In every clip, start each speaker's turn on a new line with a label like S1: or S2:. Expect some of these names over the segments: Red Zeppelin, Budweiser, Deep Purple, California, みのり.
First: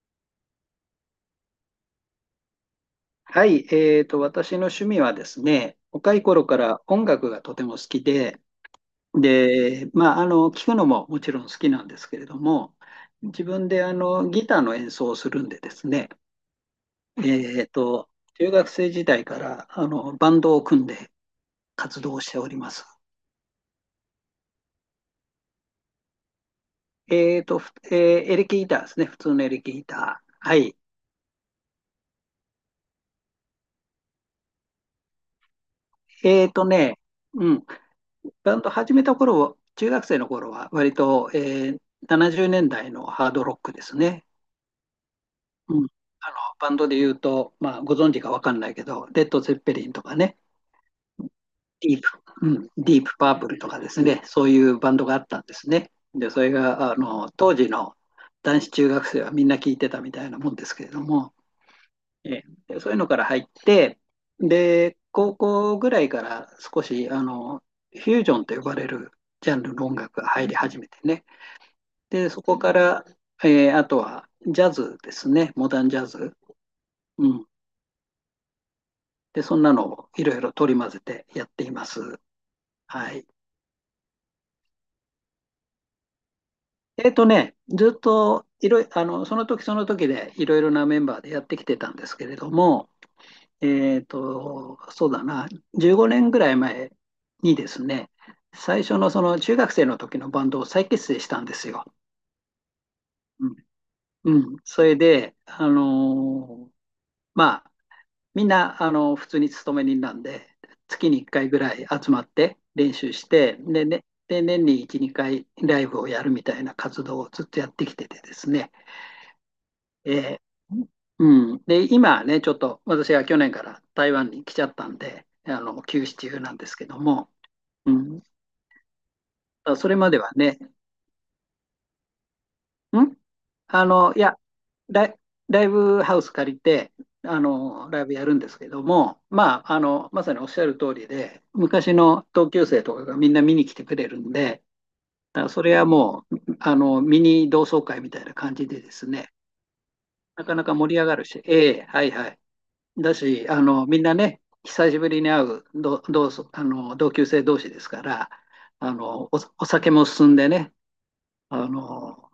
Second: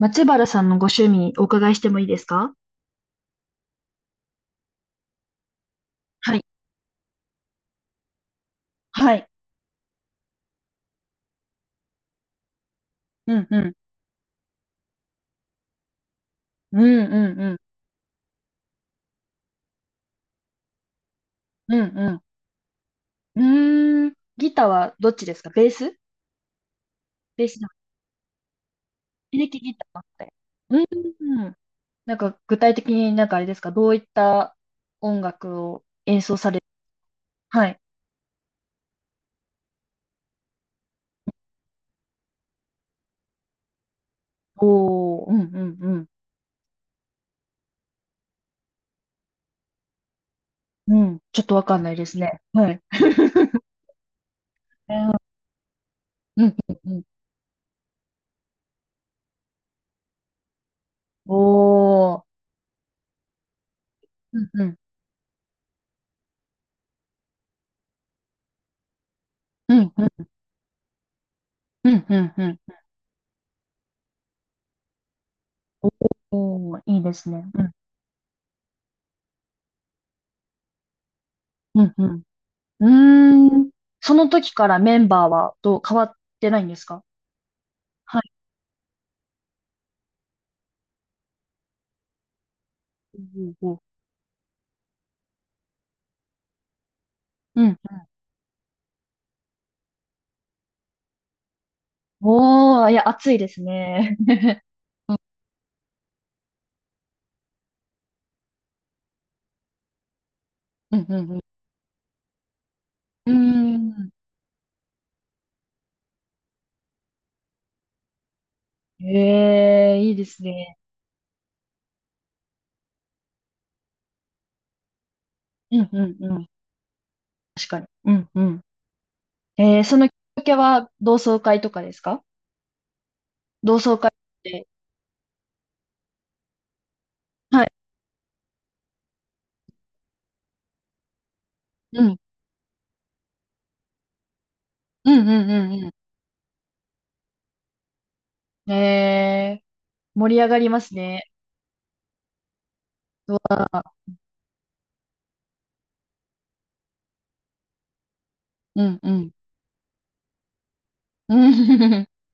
S1: 松原さんのご趣味お伺いしてもいいですか？
S2: はい、私の趣味はですね、若い
S1: はい。
S2: 頃から音楽がとても好きで、
S1: はい。
S2: 聴くのももちろん好きなんですけれども、
S1: う
S2: 自
S1: ん、う
S2: 分
S1: ん。
S2: でギターの演奏をするんでですね、
S1: うん、うん、うん。
S2: えーと、中学生時代からバンドを組んで
S1: うん、
S2: 活
S1: う
S2: 動
S1: ん。
S2: しております。
S1: うーん。ギターはどっちですか？ベース。
S2: え
S1: ベ
S2: ー
S1: ー
S2: と、
S1: スだ。
S2: ふえーエレキギターですね、普通
S1: エ
S2: の
S1: レ
S2: エ
S1: キ
S2: レキ
S1: ギ
S2: ギ
S1: ターっ
S2: タ
S1: て。
S2: ー。はい。
S1: うん、うん。なんか具体的に、なんかあれですか？どういった音楽を演奏
S2: え
S1: さ
S2: ー
S1: れる？
S2: とね、うん、
S1: はい。
S2: バンド始めた頃、中学生の頃は割と、ー70年代のハードロックですね。
S1: おー、うん、う
S2: う
S1: ん、
S2: ん、
S1: うん。
S2: あのバンドで言うと、まあ、ご存知かわかんないけど、レッド・ゼッペリンとかね、
S1: うん。ちょっとわかんな
S2: デ
S1: い
S2: ィー
S1: です
S2: プ、
S1: ね。
S2: うん、
S1: はい。
S2: ディープ・パープル とかですね、そういうバンドがあっ
S1: う
S2: たんですね。で、そ
S1: ん、う
S2: れ
S1: ん、
S2: が
S1: う
S2: あ
S1: ん。
S2: の当時の男子中学生はみんな聞いてたみたいなもんですけれども、
S1: おー。
S2: えそういうのから入って、
S1: うん、うん。
S2: で、高校ぐらいから少しフュージョンと呼ばれるジャン
S1: う
S2: ルの
S1: ん、
S2: 音
S1: う
S2: 楽
S1: ん、
S2: が入り始めてね。
S1: うん、う
S2: で、
S1: ん。
S2: そ
S1: う
S2: こ
S1: ん。
S2: から、あとはジャズですね、モダンジャズ。
S1: おー、いいで
S2: う
S1: す
S2: ん、
S1: ね。うん、
S2: で、そんなのをいろいろ取り混ぜてやってい
S1: う
S2: ま
S1: ん、う
S2: す。
S1: ん。
S2: はい。
S1: うーん。その時からメンバーはどう変わってないんですか？
S2: ずっ
S1: はい。
S2: といろいあの、その時その時でいろいろなメンバーでやってきてたんですけれども、
S1: うんうん
S2: そうだな、15年ぐらい前に
S1: うん。
S2: で
S1: うん。
S2: すね、最初のその中学生の時のバンドを再結成したんですよ。
S1: おー、いや、暑いで
S2: うん。
S1: すね。
S2: うん、 それで、まあ、みんな、あの、普通に勤め人なんで、
S1: うん
S2: 月に
S1: う
S2: 1
S1: ん
S2: 回ぐらい集まって練習し
S1: う
S2: て、
S1: ん。うー
S2: で、ね、
S1: ん。
S2: で年に1、2回ライブをやるみたいな活動をずっとやってきててですね、
S1: ええ、いいで
S2: え
S1: すね。
S2: ーうん、で、今ね、ちょっと私は去年から台湾に来ちゃったんで、あ
S1: う
S2: の、
S1: んう
S2: 休
S1: ん
S2: 止
S1: う
S2: 中
S1: ん。
S2: なんですけども、
S1: 確かに。
S2: う
S1: う
S2: ん、
S1: んうん。
S2: あ、それ
S1: その
S2: ま
S1: きっ
S2: では
S1: かけ
S2: ね、
S1: は同窓会とかですか？
S2: ん
S1: 同
S2: あ
S1: 窓会っ
S2: の、いや、
S1: て。
S2: ライ、ライブハウス借りて、あ
S1: はい。
S2: の、ライブやるんですけども、まあ、あの、まさにおっしゃる通りで、昔
S1: うん。
S2: の同級生とかがみんな見に来てくれるんで、
S1: うん
S2: だか
S1: う
S2: らそ
S1: ん
S2: れは
S1: うん
S2: もう、あの、ミニ同窓会みたいな感じ
S1: うん。
S2: でですね、
S1: 盛り
S2: な
S1: 上
S2: か
S1: が
S2: な
S1: り
S2: か
S1: ます
S2: 盛り上が
S1: ね。
S2: るし、ええ、はいはい。だ
S1: う
S2: し、あ
S1: わー、
S2: の、みんなね、久しぶりに会う同、同窓、あの、同級生同士ですから、
S1: う
S2: あ
S1: んう
S2: の、
S1: ん。
S2: お酒も進んでね、
S1: う
S2: あ
S1: ん。
S2: の、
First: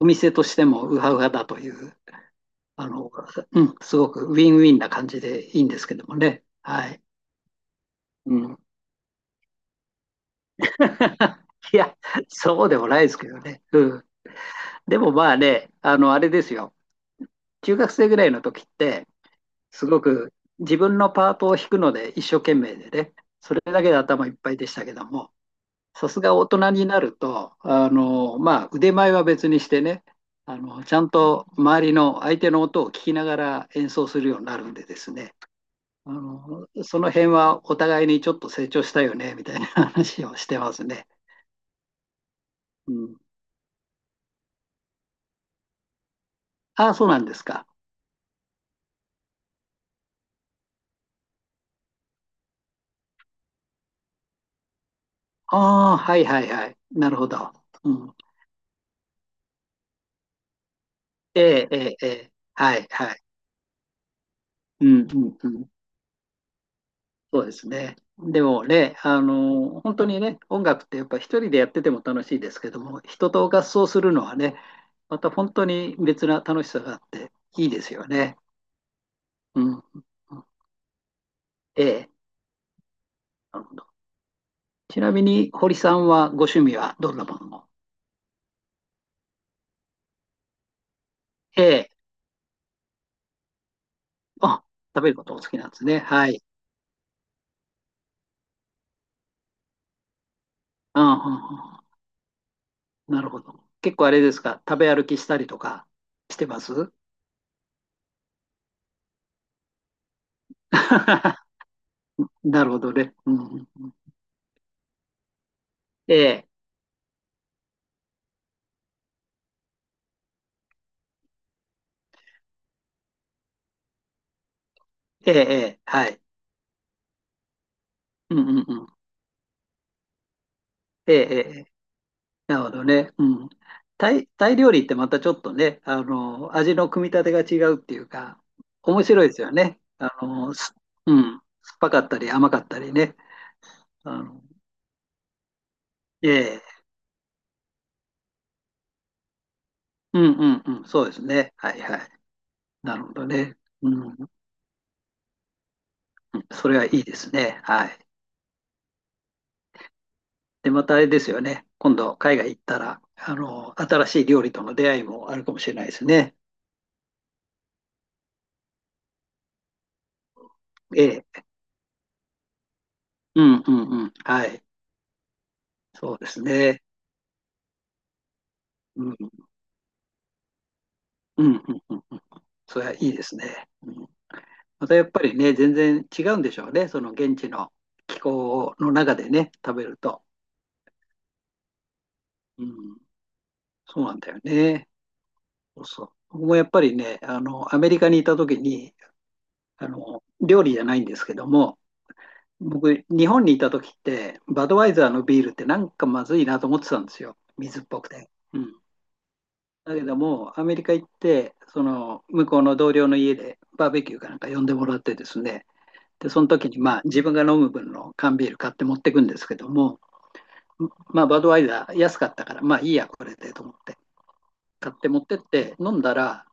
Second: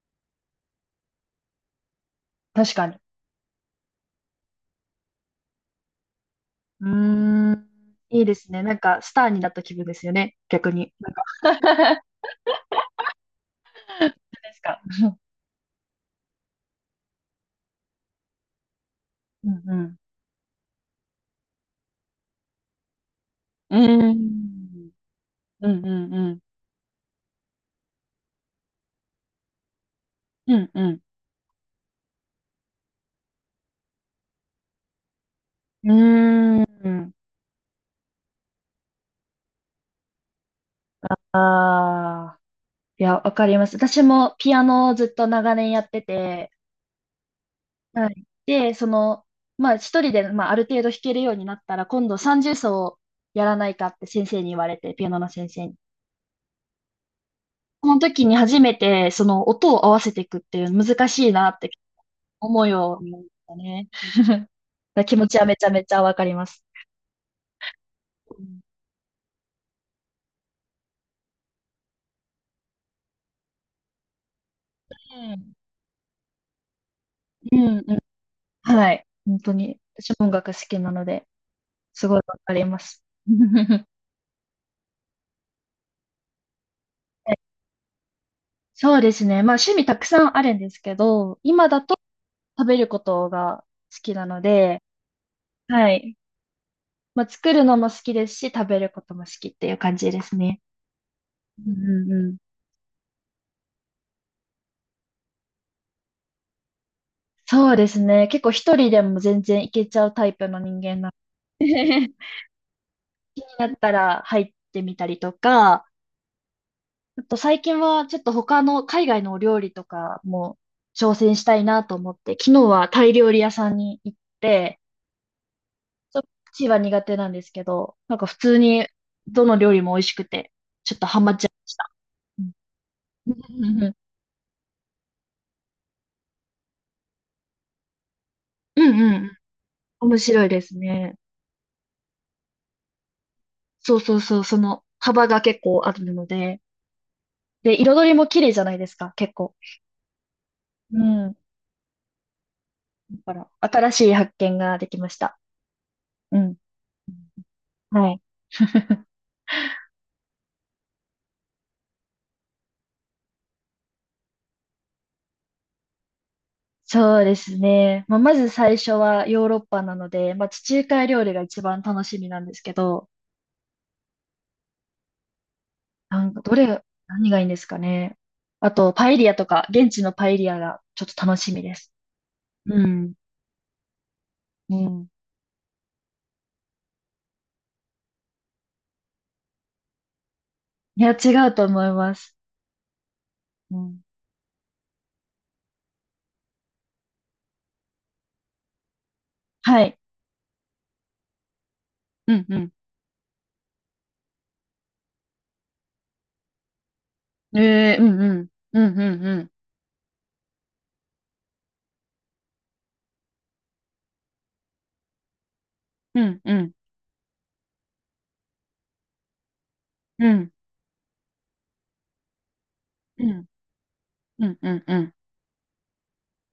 S2: お店としてもウハウハだという
S1: 確
S2: あ
S1: かに。
S2: の、うん、すごくウィンウィンな感じでいいんですけどもね。
S1: う
S2: はい。
S1: ーん、いい
S2: う
S1: です
S2: ん。
S1: ね。なんか、スターになった気分ですよね。逆に。なんか、
S2: いや、そうでもないですけどね。う ん。
S1: ですか。
S2: でもまあね、あの、あれですよ。中学生ぐらいの時って、
S1: うんう
S2: す
S1: ん。
S2: ごく自分のパートを弾くので一生懸命でね、それ
S1: う
S2: だけで
S1: ー
S2: 頭いっぱいでした
S1: ん、
S2: けども、
S1: う
S2: さ
S1: ん
S2: す
S1: う
S2: が
S1: ん。
S2: 大人になると、あの、まあ、腕前は別にしてね、
S1: う
S2: あ
S1: ん
S2: の、
S1: う
S2: ち
S1: ん。
S2: ゃんと周りの相手の音を聞きながら演奏するようになるんでですね、
S1: う
S2: あ
S1: ん。う
S2: の、
S1: ー
S2: その
S1: ん。
S2: 辺はお互いにちょっと成長したよね、みたいな話をしてますね。
S1: ああ。
S2: う
S1: い
S2: ん。
S1: や、わかります。私もピアノをずっと長年やってて、
S2: ああ、そうなんですか。
S1: はい。で、その、まあ一人で、まあ、ある程度弾けるようになったら、今度30奏をやらないかって先生に言われて、ピアノの先生に。
S2: ああ、はいはいはい。なるほど。
S1: そ
S2: う
S1: の
S2: ん。
S1: 時に初めて、その音を合わせていくっていう難しい
S2: え
S1: なっ
S2: え、
S1: て
S2: ええ、ええ、
S1: 思い
S2: はい
S1: を見
S2: は
S1: ま
S2: い。
S1: したね。だか
S2: うん、
S1: ら
S2: う
S1: 気持
S2: ん、
S1: ちは
S2: う
S1: めち
S2: ん。
S1: ゃめちゃわかります。
S2: そうですね。
S1: う
S2: で
S1: ん。
S2: もね、あの、本当にね、音楽ってやっぱ一人でやってても楽しいですけども、人と合奏するのはね、また本当に別な楽しさがあって
S1: う
S2: いい
S1: ん
S2: です
S1: うん。
S2: よね。
S1: はい。本当
S2: うん。
S1: に。
S2: うん、
S1: 私も音楽好きなので、
S2: え
S1: す
S2: え、
S1: ごいわかります。
S2: なるほど。ちなみに、堀さんはご趣味はどんな
S1: え
S2: ものを。
S1: そうですね。まあ趣味たくさんあるんですけど、
S2: え
S1: 今だ
S2: え。
S1: と食べることが好きなの
S2: あ、
S1: で、
S2: 食べることお好きなんです
S1: は
S2: ね。
S1: い。
S2: はい。
S1: まあ作るのも好きですし、食べることも好きっていう感じですね。
S2: うん、うん、う
S1: うん
S2: ん
S1: うんうん。
S2: うん。なるほど。結構あれですか、食べ歩きしたりとかしてます？
S1: そうですね。結構一人でも全然いけちゃうタイプの人間な ので、
S2: なるほどね。うん、う
S1: だ
S2: ん
S1: っ
S2: う
S1: た
S2: ん。
S1: ら入ってみたりとか、
S2: ええ、
S1: あと最近はちょっと他の海外のお料理とかも挑戦したいなと思って、昨日はタイ料理屋さんに行って、
S2: ええ、ええ、は
S1: ちょ
S2: い。
S1: っとチーは苦手なんですけど、なんか
S2: う
S1: 普
S2: ん、う
S1: 通
S2: ん、うん。
S1: にどの料理も美味しくて、ちょっと
S2: ええ、
S1: ハマ
S2: え
S1: っちゃい
S2: え。え
S1: ま
S2: え、
S1: した。うん
S2: なるほどね。うん。
S1: うんうんうん。
S2: タイ料理ってまたちょっとね、あの、味の組み立てが違うっていうか、
S1: うん
S2: 面
S1: う
S2: 白いで
S1: ん。
S2: すよね。あ
S1: 面白い
S2: の、
S1: です
S2: う
S1: ね。
S2: ん。酸っぱかったり甘かったりね。
S1: そうそ
S2: あ
S1: うそ
S2: の、
S1: う、その幅が結構あるの
S2: え
S1: で、
S2: え。
S1: で、彩りも綺麗じゃないですか、結構。
S2: うん、うん、うん。
S1: う
S2: そうです
S1: ん。だ
S2: ね。はい、はい。なるほど
S1: から、
S2: ね。う
S1: 新しい
S2: ん。
S1: 発見ができました。うん。
S2: それはいいですね。はい。
S1: はい。
S2: で、またあれですよね。今度、海外行ったら、あの、新しい料理との出会いもあるかもしれないですね。
S1: そうですね。まあ、まず最初はヨーロッパなので、まあ、地中海料
S2: え
S1: 理が
S2: え。
S1: 一番楽しみなんですけど、
S2: うんうんうん。はい。そう
S1: な
S2: で
S1: んか
S2: す
S1: ど
S2: ね。
S1: れ、何がいいんですかね。あと、
S2: う
S1: パ
S2: ん。
S1: エリアとか、現地のパエリアがちょっと楽
S2: う
S1: し
S2: ん
S1: み
S2: う
S1: で
S2: ん
S1: す。
S2: うんうん。そ
S1: う
S2: れはい
S1: ん。
S2: いですね。うん。
S1: う
S2: またや
S1: ん。
S2: っぱりね、全然違うんでしょうね。その現地の気候の中でね、食べると。
S1: いや、違うと思います。
S2: うん。
S1: うん。
S2: そうなんだよね。そうそう。僕もやっぱりね、あの、アメリカにいた時に、
S1: は
S2: あ
S1: い。
S2: の、料理じゃないんですけども、
S1: うんうん。
S2: 僕、日本にいた時って、バドワイザーのビールってなんかまずいなと思ってたんですよ。水っ
S1: え
S2: ぽ
S1: ー、う
S2: く
S1: ん
S2: て。
S1: うん。
S2: う
S1: う
S2: ん。
S1: んうんうん。
S2: だけども、アメリカ行って、その、向こうの同僚の家でバーベキューかなんか呼んでもらってですね、
S1: う
S2: で、そ
S1: ん
S2: の
S1: う
S2: 時
S1: ん。
S2: に、まあ、自分が飲む分の缶ビール買って持ってくんですけども、
S1: うん
S2: まあ、バドワイザー安かったから、まあいいや、
S1: う
S2: これ
S1: ん
S2: でと思って、
S1: うん
S2: 買って
S1: う
S2: 持ってって飲んだら、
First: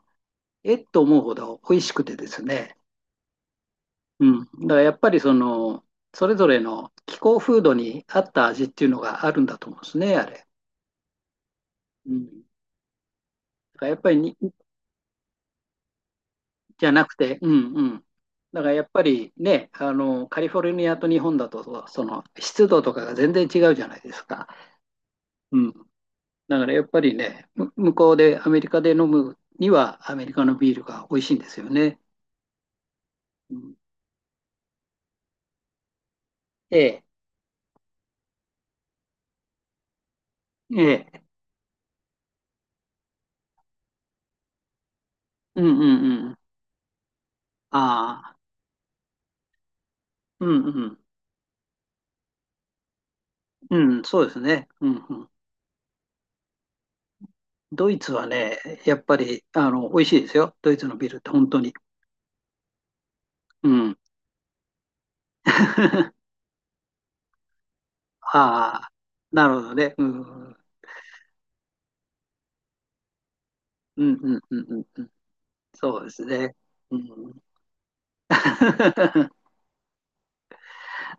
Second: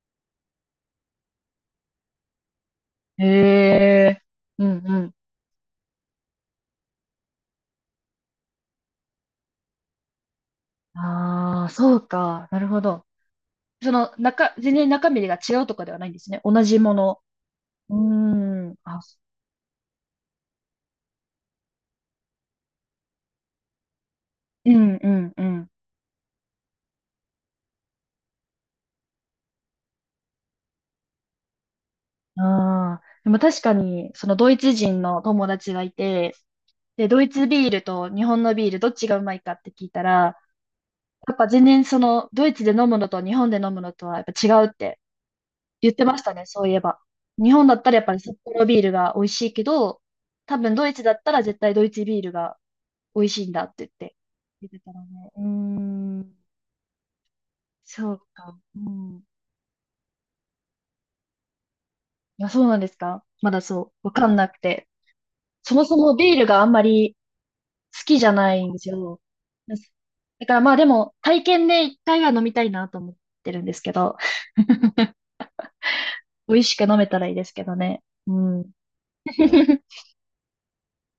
S2: えっと思うほど美味しくてですね、
S1: ん。え
S2: うん。
S1: ー、う
S2: だから
S1: ん
S2: や
S1: う
S2: っぱ
S1: ん。
S2: りその、それぞれの気候風土に合った味っていうのがあるんだと思うんですね、あれ。
S1: ああ、そう
S2: うん。
S1: か。なるほど。
S2: だから
S1: そ
S2: やっぱ
S1: の
S2: りに、
S1: 中、全然中身が違うとかではないんですね。同じ
S2: じゃ
S1: も
S2: なく
S1: の。
S2: て、うんう
S1: う
S2: ん。だか
S1: ー
S2: ら
S1: ん。
S2: やっ
S1: あ、
S2: ぱりね、あの、カリフォルニアと日本だと、その湿度とかが全然違うじゃないですか。
S1: うんうんう
S2: う
S1: ん。
S2: ん。だからやっぱりね、向こうでアメリカで飲むにはアメリカのビールが美味しいんですよね。
S1: ああ。でも
S2: う
S1: 確か
S2: ん、
S1: に、そのドイツ人の友達がいて、
S2: ええ、
S1: で、ドイツビールと日本のビールどっちがうまいかって聞いたら、
S2: ええ、
S1: やっぱ全然そのドイツで飲むのと日本で飲むのとはやっぱ違うって
S2: うんう
S1: 言ってまし
S2: んう
S1: た
S2: ん。
S1: ね、そういえば。日本だったらやっぱり
S2: あ
S1: 札
S2: あ、
S1: 幌ビールが美味しいけど、
S2: う
S1: 多
S2: んう
S1: 分ドイ
S2: ん。
S1: ツだったら絶対ドイツビールが美味しいんだって
S2: うん、
S1: 言って
S2: そうです
S1: 言
S2: ね。
S1: って
S2: う
S1: たの
S2: んうん。
S1: ね。うーん。
S2: ドイ
S1: そ
S2: ツ
S1: う
S2: は
S1: か。
S2: ね、
S1: う
S2: やっ
S1: ん。
S2: ぱ
S1: あ、
S2: り、あの、美味しいですよ。ドイツのビールって本当に。
S1: そうなんですか？まだ
S2: う
S1: そ
S2: ん。
S1: う、わかんなくて。そもそも ビールがあんまり好きじゃないんで
S2: あ
S1: す
S2: あ、
S1: よ。
S2: なるほどね。うん。
S1: だ
S2: う
S1: か
S2: ん
S1: らまあでも、体験で一回は飲みたいなと思ってるんですけ
S2: うん
S1: ど、
S2: うん うんうん。そうです
S1: 美
S2: ね。
S1: 味しく飲
S2: う
S1: めたらいい
S2: ん、
S1: ですけどね。うん。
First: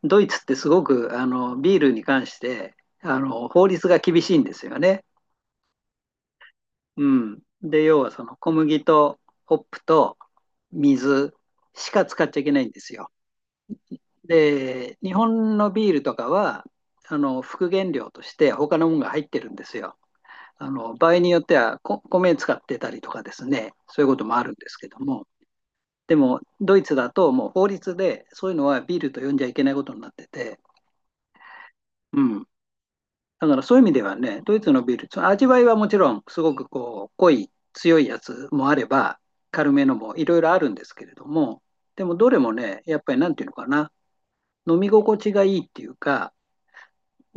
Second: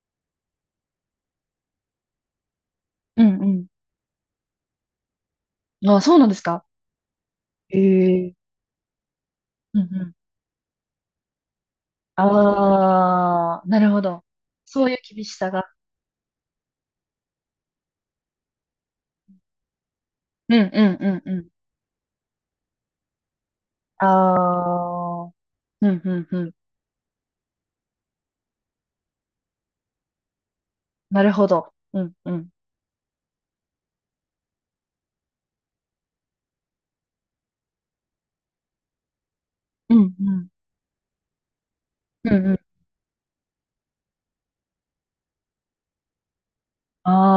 S2: ドイツってすごくビールに関してあ
S1: うん
S2: の
S1: う
S2: 法律が厳しいんですよね。
S1: ん。あ、そうなんですか？
S2: うん、
S1: え
S2: で要はそ
S1: え、
S2: の小麦とホッ
S1: うんう
S2: プ
S1: ん。
S2: と水しか使っちゃいけないんですよ。
S1: ああ、なるほど。そういう
S2: で、日
S1: 厳しさ
S2: 本
S1: が。
S2: のビールとかは、あの副原料として他のものが入ってるんですよ。
S1: うん
S2: あ
S1: う
S2: の
S1: ん
S2: 場
S1: う
S2: 合
S1: ん
S2: に
S1: う
S2: よっ
S1: ん。
S2: ては米使ってたりとかですね、そ
S1: あ
S2: ういうこともあるんですけども、
S1: あ、うんう
S2: で
S1: んう
S2: も
S1: ん。
S2: ドイツだともう法律でそういうのはビールと呼んじゃいけないことになってて、
S1: なるほど。うん
S2: う
S1: う
S2: ん、
S1: ん。
S2: だからそういう意味ではね、ドイツのビール、その味わいはもちろんすごくこう濃い、強いやつもあれば、軽めの
S1: う
S2: も
S1: ん
S2: い
S1: う
S2: ろい
S1: ん。
S2: ろあるんですけれども、でもど
S1: う
S2: れ
S1: ん
S2: も
S1: うん。
S2: ね、やっぱりなんていうのかな、飲み心地がいいっていうか、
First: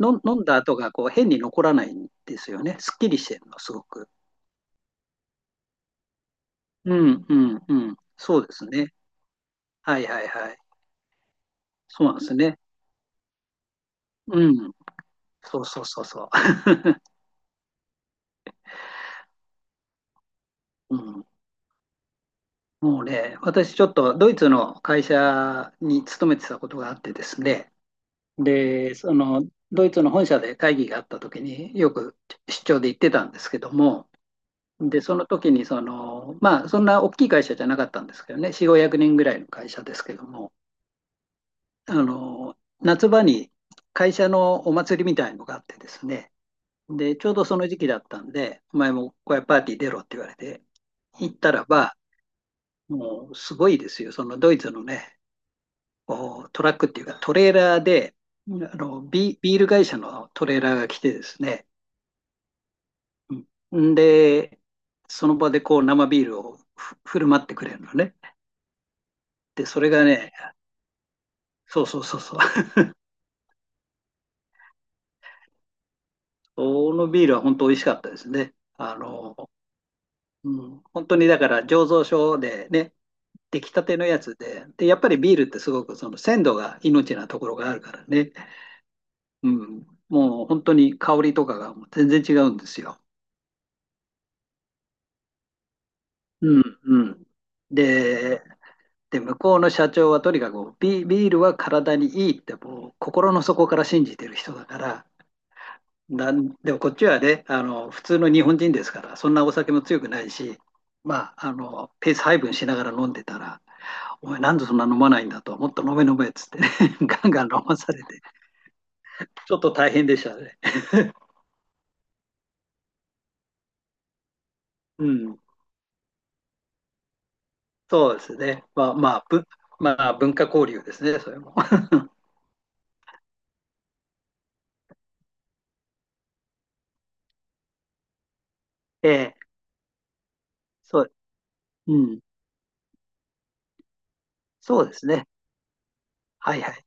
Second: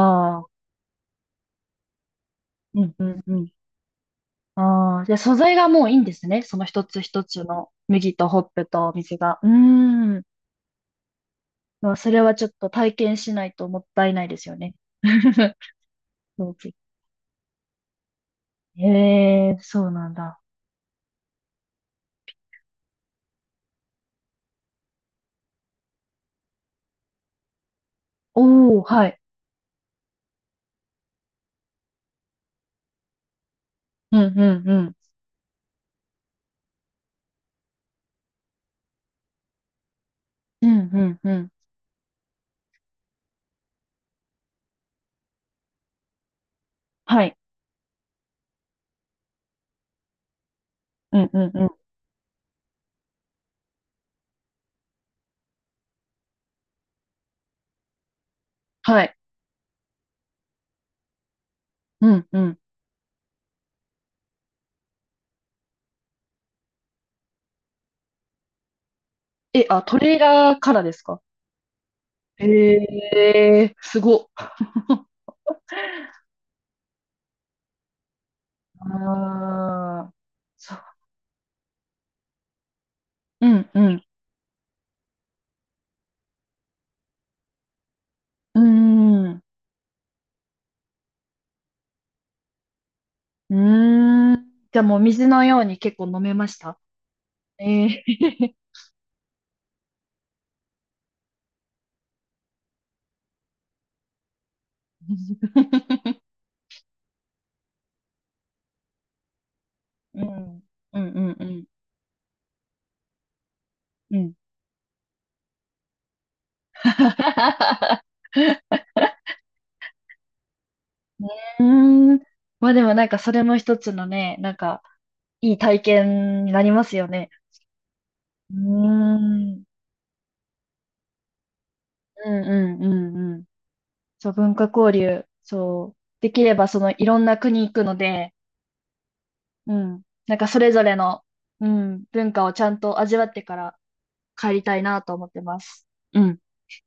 S2: 飲ん
S1: あ、
S2: だ後がこう変に残らないんですよね。
S1: う
S2: す
S1: ん
S2: っ
S1: う
S2: きり
S1: ん
S2: して
S1: う
S2: る
S1: ん。
S2: の、すごく。
S1: ああ、じゃあ素材がもういいんですね。その一
S2: う
S1: つ一
S2: んう
S1: つ
S2: ん
S1: の
S2: うん。
S1: 麦と
S2: そ
S1: ホッ
S2: うで
S1: プ
S2: すね。
S1: と水が。う
S2: はい
S1: ー
S2: は
S1: ん。
S2: いはい。
S1: まあ、
S2: そう
S1: そ
S2: なん
S1: れ
S2: です
S1: はちょっ
S2: ね。
S1: と体験しないともったいないです
S2: う
S1: よ
S2: ん。
S1: ね。
S2: そうそうそうそ
S1: そうです。ええ、そうなんだ。
S2: う。うん。もうね、私ちょっとドイツの会社に勤めてたことがあってですね。
S1: おお、
S2: で、
S1: は
S2: そ
S1: い。
S2: のドイツの本社で会議があった時によく出張で行ってたんですけども、
S1: うんうんうん。
S2: で、その時にその、まあ、そんな大きい会社じゃなかったんですけどね、4、500人ぐらいの会社ですけども、
S1: うんうんうん。
S2: あの、夏場に会社のお祭りみたいのがあってですね、で、
S1: は
S2: ちょう
S1: い。
S2: どその時期だったんで、お前も小屋パーティー出ろって言われて、
S1: うん
S2: 行っ
S1: うん
S2: たら
S1: うん。
S2: ば、もうすごいですよ、そのドイツのね、こうトラックっていうかトレーラーで、あ
S1: はい。
S2: ビール会社のトレーラーが来てですね、
S1: うんうん。
S2: うん、で、その場でこう生ビールを振る舞ってくれるのね。で、
S1: え、
S2: そ
S1: あ、
S2: れ
S1: ト
S2: が
S1: レー
S2: ね、
S1: ラーからですか？
S2: そうそうそうそう、
S1: ええ、すごっ。
S2: このビールは本当美味しかったですね。あの、
S1: ああ、
S2: う
S1: そ
S2: ん、
S1: う。
S2: 本当にだから醸造所でね、
S1: う
S2: 出
S1: ん
S2: 来た
S1: う
S2: て
S1: ん。
S2: のやつで、で、やっぱりビールってすごくその鮮度が命なところがあるからね、
S1: うーん。
S2: うん、もう本当に香りとかがもう全然違うんですよ。
S1: うーん。じゃあもう水のように結構飲めまし
S2: うん、
S1: た？
S2: うん。
S1: ええ、
S2: で、で、向こうの社長はとにかくビールは体にいいってもう心の底から信じてる人だから、なんでもこっちはね、あの、普通の日本人ですから、そんなお酒も強く
S1: う
S2: な
S1: ん。
S2: いし、
S1: うんう
S2: ま
S1: んう
S2: あ、あ
S1: ん
S2: の、ペース配分しながら飲んでたら、
S1: うん。う
S2: お
S1: ん。
S2: 前なんでそんな飲まないんだと、もっと飲め飲めっつってね ガンガン飲まされて、ちょっと大変でしたね。
S1: うーん。まあでもなんかそれも一つのね、なんか
S2: うん、
S1: いい体験になりますよね。
S2: そうです
S1: うー
S2: ね。
S1: ん。うん
S2: まあ、文化交流ですね、それも。
S1: うんうんうん。そう、文化交流。そう。できればそのいろんな国行くので、
S2: えー
S1: うん。なんかそれぞれ
S2: そう、
S1: の、う
S2: う
S1: ん、
S2: ん、
S1: 文化をちゃんと味わってから帰りた
S2: そ
S1: い
S2: うで
S1: な
S2: す
S1: と思
S2: ね。
S1: ってます。うん。
S2: はいはい。